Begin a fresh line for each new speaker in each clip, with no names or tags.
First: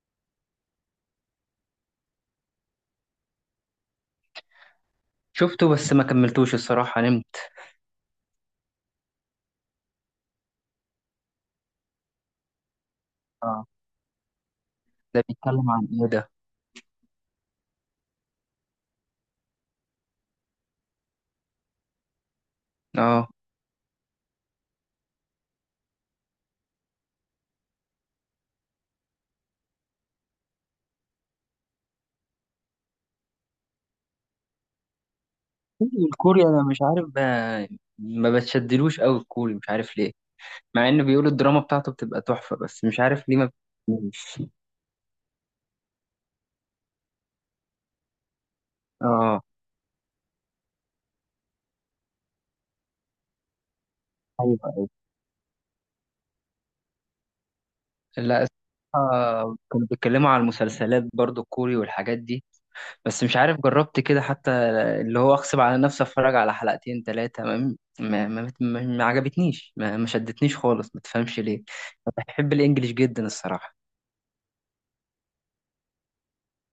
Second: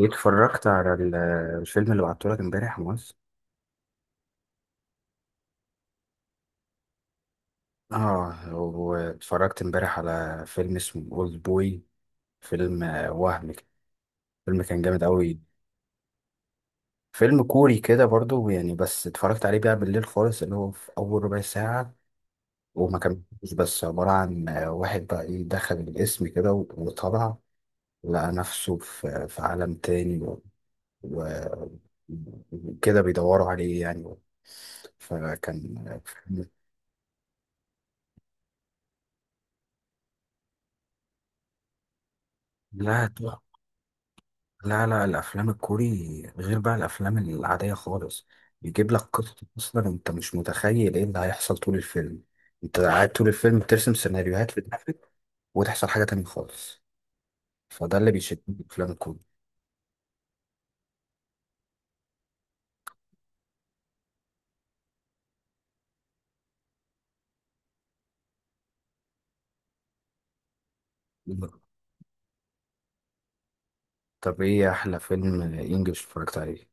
اتفرجت على الفيلم اللي بعتهولك امبارح موز.
شفته بس ما كملتوش الصراحة، نمت.
اه، واتفرجت امبارح على فيلم اسمه اولد بوي، فيلم وهم
اه.
كده. فيلم كان جامد
ده
قوي،
بيتكلم عن ايه ده؟
فيلم كوري كده برضو يعني، بس اتفرجت عليه بقى بالليل خالص اللي هو في اول ربع ساعة وما
اه،
كملتش. بس عبارة عن واحد بقى ايه دخل الاسم كده وطلع لقى نفسه في عالم تاني و- وكده بيدوروا عليه يعني. فكان
الكوري انا مش عارف بقى، ما بتشدلوش قوي الكوري، مش عارف ليه، مع ان بيقولوا الدراما بتاعته بتبقى تحفة، بس مش
لا،
عارف ليه ما بتشدنيش.
لا، لا، الافلام الكوري غير بقى الافلام العاديه خالص، بيجيب لك قصه
اه،
اصلا انت مش متخيل ايه اللي هيحصل طول الفيلم. انت قاعد طول الفيلم بترسم سيناريوهات
ايوه
في
ايوه،
دماغك وتحصل حاجه تانية خالص. فده اللي بيشدني
لا.
في الافلام الكوري.
الصراحة كانوا بيتكلموا على المسلسلات برضو الكوري والحاجات دي، بس مش عارف جربت كده حتى. اللي هو اغصب على نفسي اتفرج على حلقتين ثلاثه، ما عجبتنيش، ما شدتنيش خالص، ما تفهمش ليه. بحب الانجليش جدا الصراحه.
طب ايه احلى فيلم انجلش اتفرجت عليه؟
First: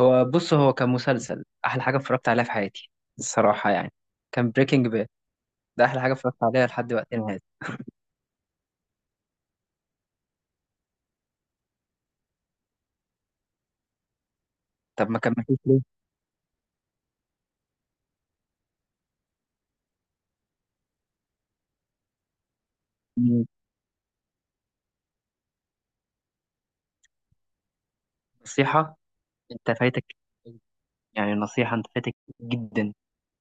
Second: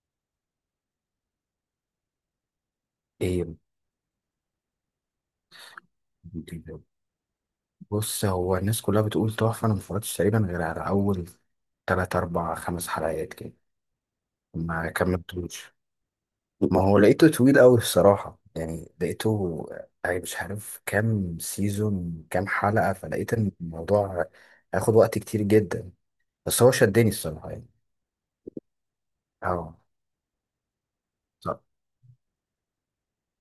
هو بص، هو كان مسلسل احلى حاجه اتفرجت عليها في حياتي
ايه؟
الصراحه يعني. كان بريكنج باد. ده احلى حاجه اتفرجت عليها لحد وقتنا هذا.
بص، هو الناس كلها بتقول تحفه، انا ما اتفرجتش تقريبا غير على اول 3 4 5 حلقات كده، ما
طب ما كملتوش
كملتوش.
ليه؟
ما هو لقيته طويل قوي الصراحة، يعني لقيته يعني مش عارف كام سيزون كام حلقة، فلقيت ان الموضوع هياخد وقت كتير جدا. بس هو شدني الصراحة يعني.
نصيحه، انت
اه،
فايتك. يعني
صح،
نصيحه، انت فايتك جدا.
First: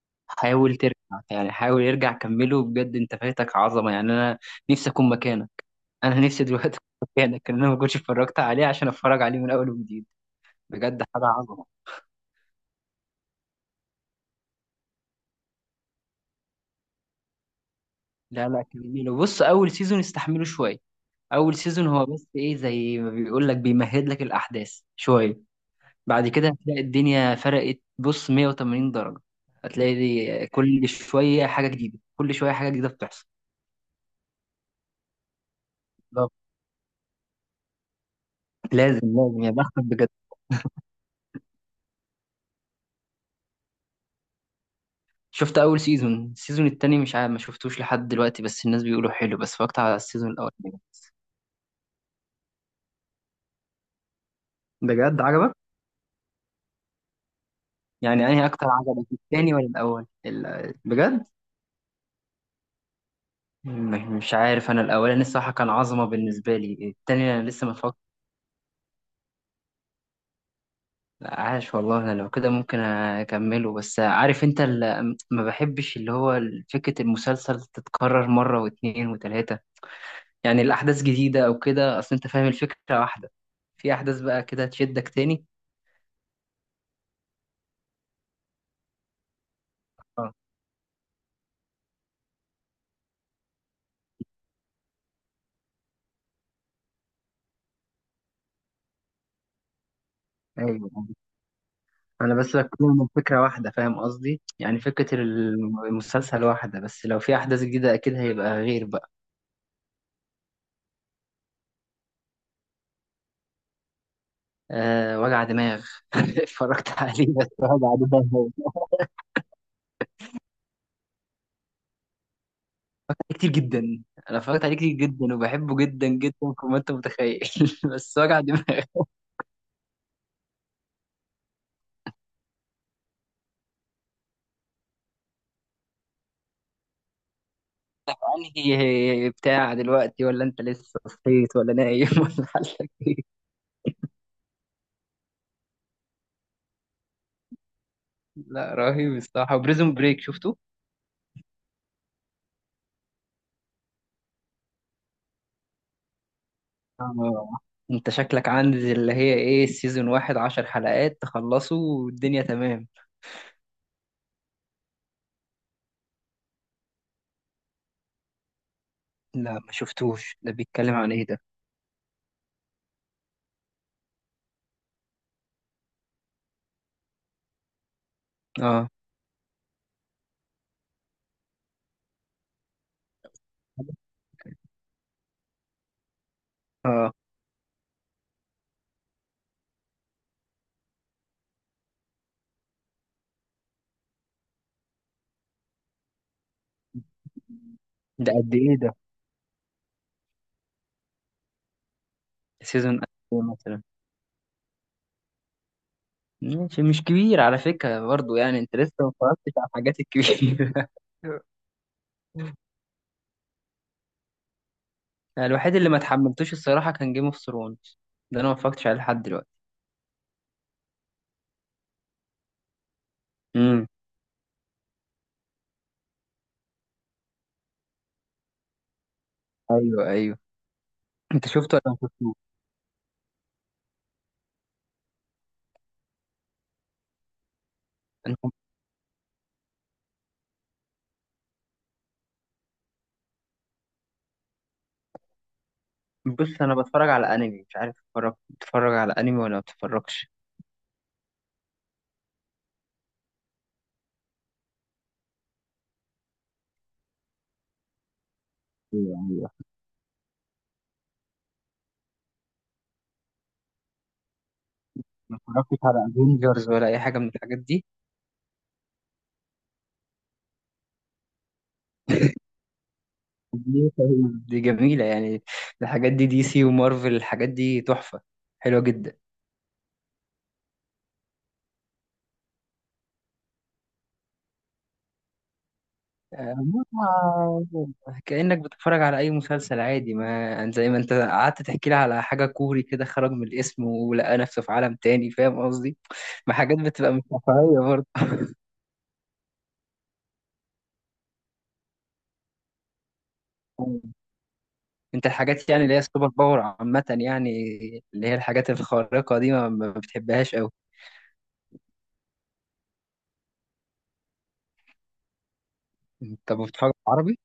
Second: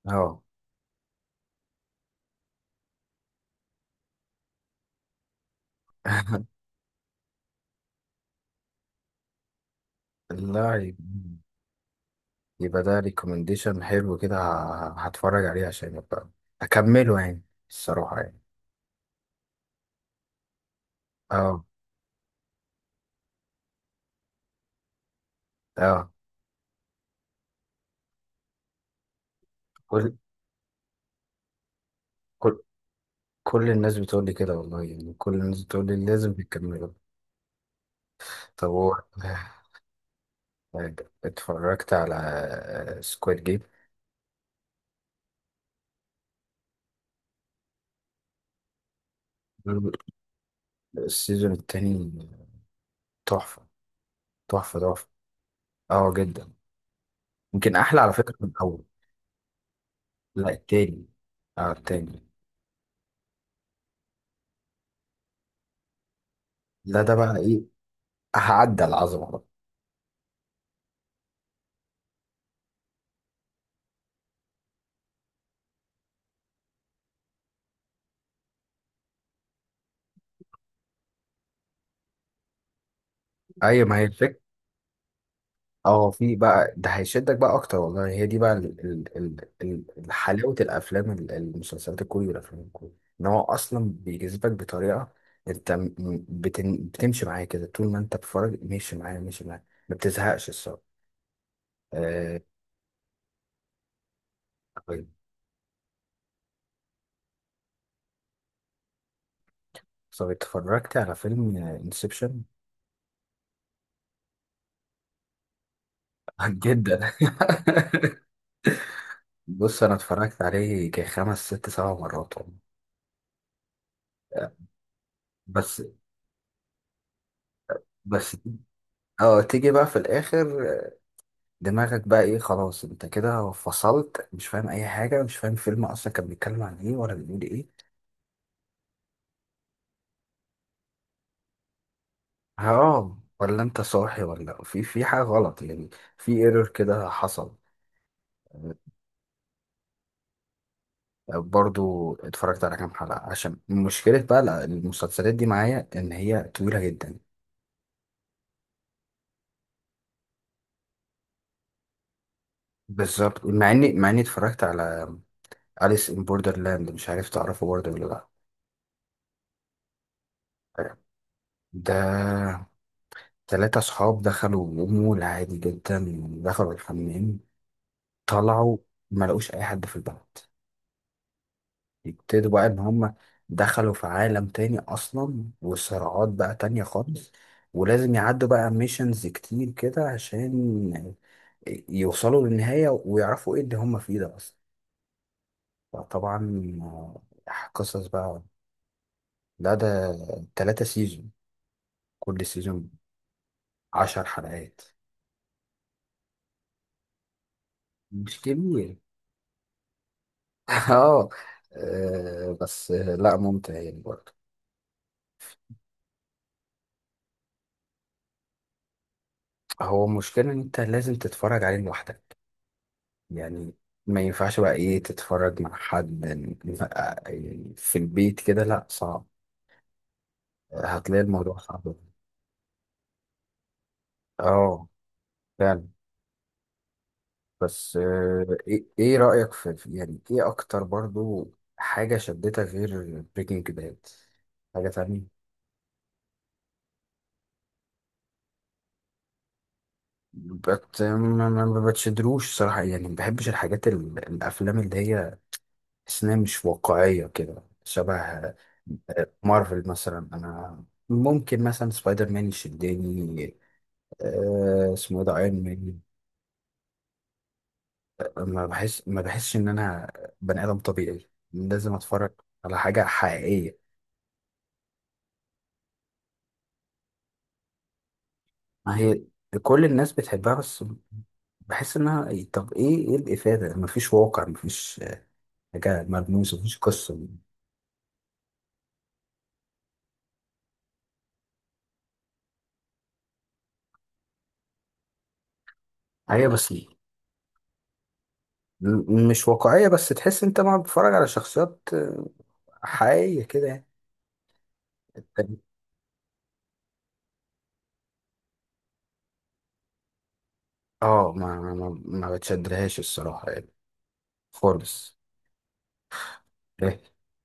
اه.
حاول ترجع. يعني حاول يرجع، كمله بجد، انت فايتك عظمه يعني. انا نفسي اكون مكانك. انا نفسي دلوقتي اكون مكانك ان انا ما كنتش اتفرجت عليه عشان اتفرج عليه من اول وجديد.
لا.
بجد
يبقى،
حاجه عظمه.
يبقى ده ريكومنديشن حلو كده، هتفرج عليه عشان يبقى اكمله يعني الصراحة يعني.
لا لا، كمله. بص اول سيزون استحمله شويه. اول
اه،
سيزون هو بس ايه، زي ما بيقول لك، بيمهد لك الاحداث شويه.
اه،
بعد كده هتلاقي الدنيا فرقت بص 180 درجه. هتلاقي
كل
دي كل شويه حاجه جديده، كل شويه
كل
حاجه جديده بتحصل.
كل الناس بتقول لي كده والله، يعني كل الناس بتقول لي
بالظبط.
لازم تكمله. طب هو
لازم لازم، يا بختك بجد.
طيب، اتفرجت على سكواد جيم؟
شفت اول سيزون، السيزون التاني مش عارف، ما شفتوش لحد دلوقتي، بس الناس بيقولوا حلو، بس فكت على السيزون الاول.
السيزون التاني تحفة، تحفة تحفة.
بجد عجبك؟
اه جدا، يمكن أحلى على
يعني
فكرة
انهي
من
اكتر
الأول.
عجبك، التاني ولا الاول
لا، التاني.
بجد؟
اه، التاني.
مش عارف انا الاولاني الصراحه كان عظمه بالنسبه لي،
لا ده
التاني
بقى
انا
إيه،
لسه ما اتفرجت.
هعدى العظمة بقى.
عاش والله انا لو كده ممكن اكمله، بس عارف انت ما بحبش اللي هو فكره المسلسل تتكرر مره واتنين وتلاته، يعني الاحداث جديده او كده، اصل انت فاهم الفكره واحده.
أي
في
ما هي
احداث
الفكرة.
بقى كده تشدك تاني.
اه في بقى، ده هيشدك بقى أكتر والله، هي دي بقى ال-
اه
حلاوة الأفلام المسلسلات الكوري والأفلام الكوري. إن هو أصلا بيجذبك بطريقة، أنت بتمشي معاه كده، طول ما أنت بتتفرج ماشي معاه ماشي معاه، ما بتزهقش
ايوه.
الصراحة.
انا
آه،
بس بتكلم من فكره واحده فاهم قصدي، يعني
طيب،
فكره المسلسل واحده، بس لو في احداث جديده اكيد هيبقى غير بقى.
طب اتفرجت على فيلم انسبشن؟
أه، وجع دماغ. اتفرجت
جدا.
عليه بس وجع دماغ.
بص انا اتفرجت عليه كخمس ست سبع مرات والله.
كتير جدا. انا
آه،
اتفرجت عليه كتير جدا وبحبه
بس،
جدا جدا كما انت متخيل. بس
بس
وجع دماغ.
اه تيجي بقى في الاخر دماغك بقى ايه خلاص انت كده فصلت، مش فاهم اي حاجه، مش فاهم الفيلم اصلا كان بيتكلم عن ايه ولا بيقول ايه.
انهي بتاع دلوقتي ولا انت لسه صحيت ولا نايم ولا حالك؟
اه، ولا انت صاحي ولا في حاجه غلط يعني، في ايرور كده حصل.
لا، رهيب الصراحه. وبريزون بريك شفته.
برضو اتفرجت على كام حلقة، عشان مشكلة بقى لا، المسلسلات دي معايا ان هي طويلة جدا.
آه. انت شكلك عندي اللي هي ايه، سيزون واحد عشر حلقات تخلصه والدنيا تمام.
بالظبط، مع اني اتفرجت على أليس ان بوردرلاند، مش عارف تعرفه برضه ولا لا.
لا ما شفتوش، ده بيتكلم عن ايه ده؟
ده تلاتة صحاب دخلوا مول عادي جدا، دخلوا الحمام، طلعوا،
اه.
ما لقوش اي حد في البلد. يبتدوا بقى ان هم دخلوا في عالم تاني اصلا، وصراعات بقى تانية
اه،
خالص. ولازم يعدوا بقى ميشنز كتير كده عشان يوصلوا للنهاية ويعرفوا ايه اللي هم فيه ده اصلا. فطبعا قصص
ده
بقى.
قد ايه ده؟
لا ده تلاتة سيزون، كل سيزون
سيزون قد ايه مثلا؟
عشر حلقات.
ماشي، مش كبير على فكرة برضو
مش
يعني، انت لسه
كبير.
ما اتفرجتش على الحاجات الكبيرة.
اه. آه، بس آه، لا ممتع يعني برضه.
الوحيد اللي ما اتحملتوش الصراحة كان جيم اوف ثرونز. ده انا ما اتفرجتش عليه لحد دلوقتي.
هو المشكلة ان انت لازم تتفرج عليه لوحدك يعني،
امم.
ما ينفعش بقى ايه تتفرج مع حد. يعني في البيت كده لا صعب،
ايوه ايوه.
هتلاقي
انت
الموضوع
شفته ولا
صعب.
ما شفتوش؟
اه فعلا. بس
أنا-
ايه إيه رأيك يعني ايه اكتر برضو حاجة شدتك غير بريكنج باد حاجة تانية؟
بص انا بتفرج على انمي، مش عارف اتفرج، بتتفرج على انمي ولا ما بتتفرجش؟
بت ما ما- ما بتشدروش صراحة يعني، ما بحبش الحاجات الافلام اللي هي تحس إنها مش واقعية كده شبه
ايوه ايوه.
مارفل مثلا. انا ممكن مثلا سبايدر مان يشدني اسمه إيه ده،
ما
ايرون
اتفرجتش
مان.
على افنجرز ولا اي حاجه من الحاجات دي.
ما بحسش ان انا بني ادم طبيعي لازم اتفرج على حاجه حقيقيه.
دي دي جميله يعني. الحاجات دي دي سي ومارفل، الحاجات دي تحفه، حلوه
ما
جدا.
هي كل الناس بتحبها، بس بحس انها طب ايه ايه الافاده، ما فيش واقع، ما فيش حاجه
آه،
ملموسه، ما فيش قصه.
ما- كانك بتتفرج على اي مسلسل عادي، ما يعني زي ما انت قعدت تحكي لي على حاجه كوري كده، خرج من الاسم ولقى نفسه في عالم تاني فاهم قصدي،
هي
ما
بس
حاجات بتبقى مش واقعيه برضه.
مش واقعيه، بس تحس انت ما بتتفرج على شخصيات حقيقيه كده يعني.
انت الحاجات يعني اللي هي السوبر باور عامه يعني، اللي هي الحاجات الخارقه دي ما بتحبهاش قوي.
اه، ما بتشدلهاش الصراحه يعني خالص.
انت بتتفرج عربي؟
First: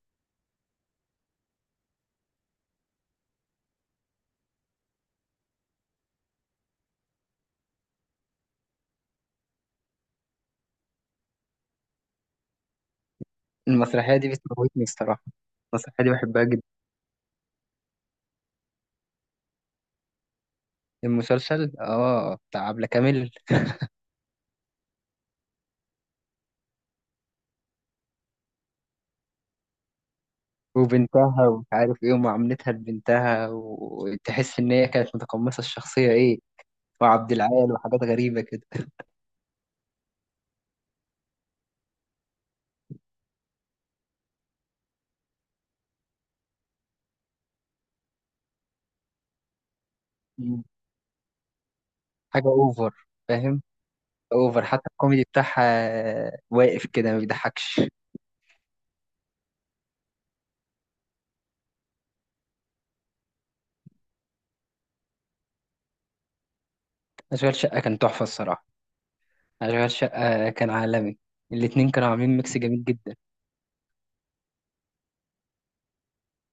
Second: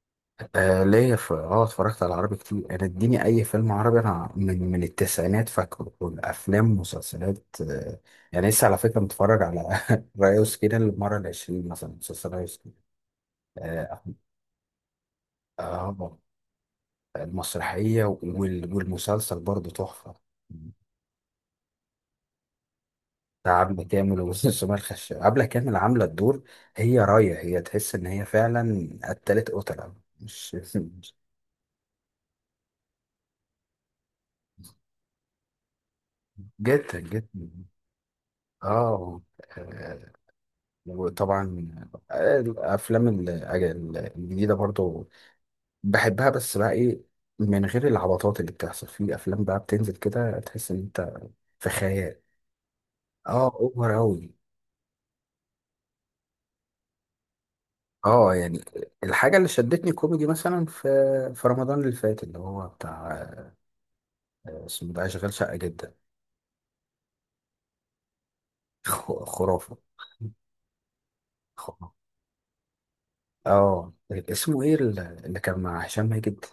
آه، ليا في اه اتفرجت على عربي كتير، انا اديني اي فيلم عربي، انا من التسعينات فاكره، والافلام مسلسلات آه، يعني لسه على فكره متفرج على ريوس كده المره العشرين مثلا، مسلسل ريوس كده. آه.
المسرحية دي بتموتني الصراحة. المسرحية دي
آه.
بحبها جدا.
المسرحيه والمسلسل برضه تحفه.
المسلسل اه بتاع عبلة كامل
بتاع عبلة كامل وسمية الخشاب، عبلة كامل عامله الدور، هي رايه هي تحس ان هي فعلا قتلت قتله مش مش-.
وبنتها ومش عارف ايه، ومعاملتها لبنتها، وتحس ان هي كانت متقمصة الشخصية ايه،
جدا
وعبد
جدا.
العال وحاجات غريبة كده.
اه. آه، وطبعا آه، الافلام ال- آه، ال- الجديده برضو بحبها، بس بقى ايه، من غير العبطات اللي بتحصل في افلام بقى بتنزل كده
مم.
تحس ان انت في خيال.
حاجة اوفر
اه
فاهم.
اوفر اوي.
اوفر، حتى الكوميدي بتاعها واقف كده ما بيضحكش.
اه يعني الحاجه اللي شدتني كوميدي مثلا في رمضان اللي فات اللي هو بتاع اسمه ده اشغال شقه جدا.
اشغال شقة كان تحفة الصراحة.
خرافه،
اشغال شقة كان عالمي.
خرافه.
الاتنين كانوا عاملين ميكس جميل جدا.
اه اسمه ايه اللي كان مع هشام ماجد،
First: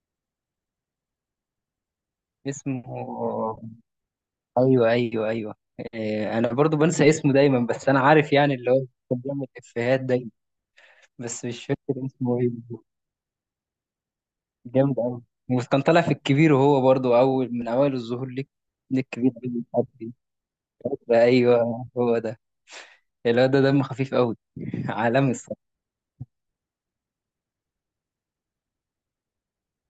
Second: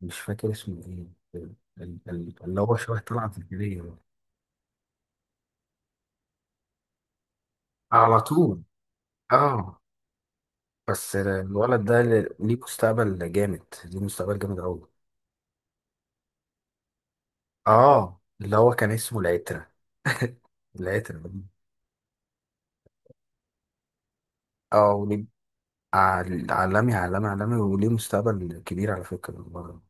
مش فاكر اسمه ايه، ال- اللي هو
اسمه،
شبه طلعت زكريا.
ايوه ايوه ايوه، إيه، انا برضو بنسى اسمه دايما، بس انا
على
عارف يعني
طول،
اللي هو كان بيعمل
اه.
افيهات دايما.
بس
بس مش
الولد ده
فاكر اسمه ايه.
ليه مستقبل جامد، ليه مستقبل جامد قوي.
جامد قوي. وكان طالع في الكبير، وهو برضو اول من اوائل
اه
الظهور ليك.
اللي هو كان اسمه
الكبير أوي، مش
العترة.
عارف إيه.
العترة.
ايوه هو ده. اللي هو ده دم خفيف قوي.
اه وليه
عالمي الصراحه.
عالمي عالمي عالمي، وليه مستقبل كبير على فكرة الولد ده.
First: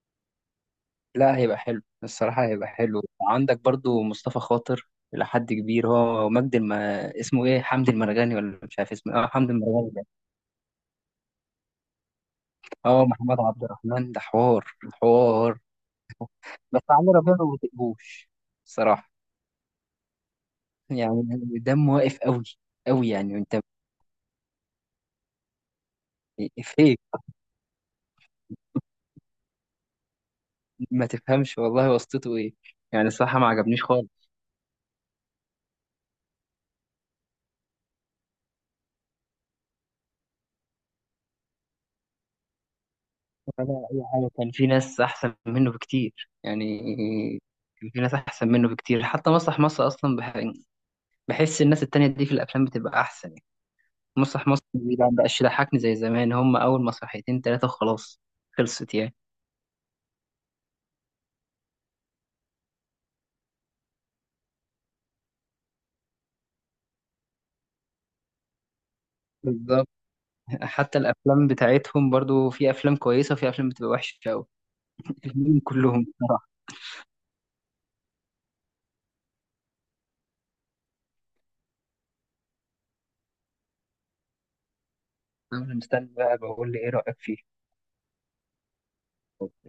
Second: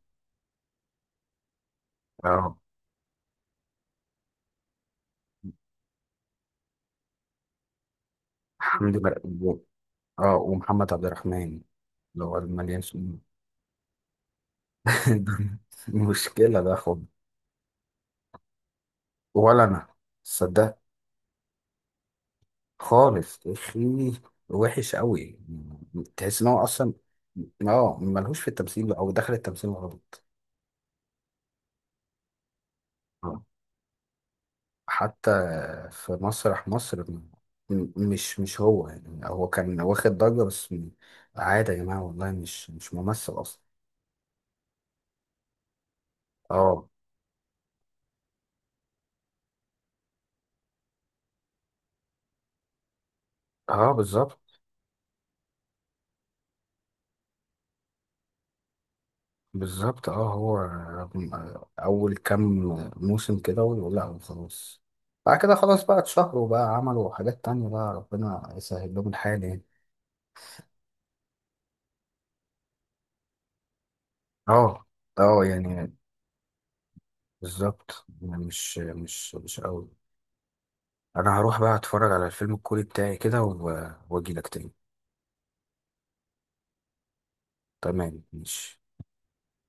لا هيبقى حلو الصراحه،
اه
هيبقى حلو. عندك برضو مصطفى خاطر، إلى حد كبير هو مجد اسمه ايه، حمدي المرغني، ولا مش عارف
الحمد
اسمه إيه؟ اه حمدي
لله.
المرغني ده.
اه ومحمد عبد الرحمن اللي هو المليان
اه
سنين.
محمد عبد الرحمن ده حوار.
ده
حوار.
مشكلة ده
بس
خد.
علي ربيع ما بطيقهوش صراحة
ولا انا، صدقني.
يعني، دمه واقف قوي، قوي يعني
خالص يا
انت
اخي، وحش قوي، تحس ان هو اصلا
فيك،
اه ملهوش في التمثيل، او دخل التمثيل غلط.
ما تفهمش والله واسطته ايه يعني، الصراحة
آه.
ما عجبنيش خالص،
حتى في مسرح مصر مش هو، يعني هو كان واخد ضجة بس عادي يا جماعة والله مش ممثل اصلا.
ولا اي حاجة. كان في ناس احسن منه بكتير يعني،
اه.
كان في ناس احسن منه بكتير، حتى مسرح مصر اصلا بحس الناس التانية دي في الافلام بتبقى احسن يعني.
اه.
مسرح
بالظبط.
مصر ما بقاش يضحكني زي زمان، هم اول مسرحيتين تلاتة وخلاص، خلصت يعني.
بالظبط، اه هو اول كام موسم كده ويقول لا خلاص، بعد كده خلاص بقى اتشهروا بقى عملوا حاجات تانية بقى ربنا يسهل لهم الحال يعني.
بالظبط. حتى الافلام بتاعتهم برضو، في افلام كويسة وفي افلام بتبقى وحشة قوي.
اه. اه
الاتنين
يعني
كلهم بصراحة.
بالظبط يعني مش قوي. انا هروح بقى اتفرج على الفيلم الكوري بتاعي كده واجي لك تاني.
أنا مستني بقى بقول لي إيه رأيك فيه.
تمام ماشي.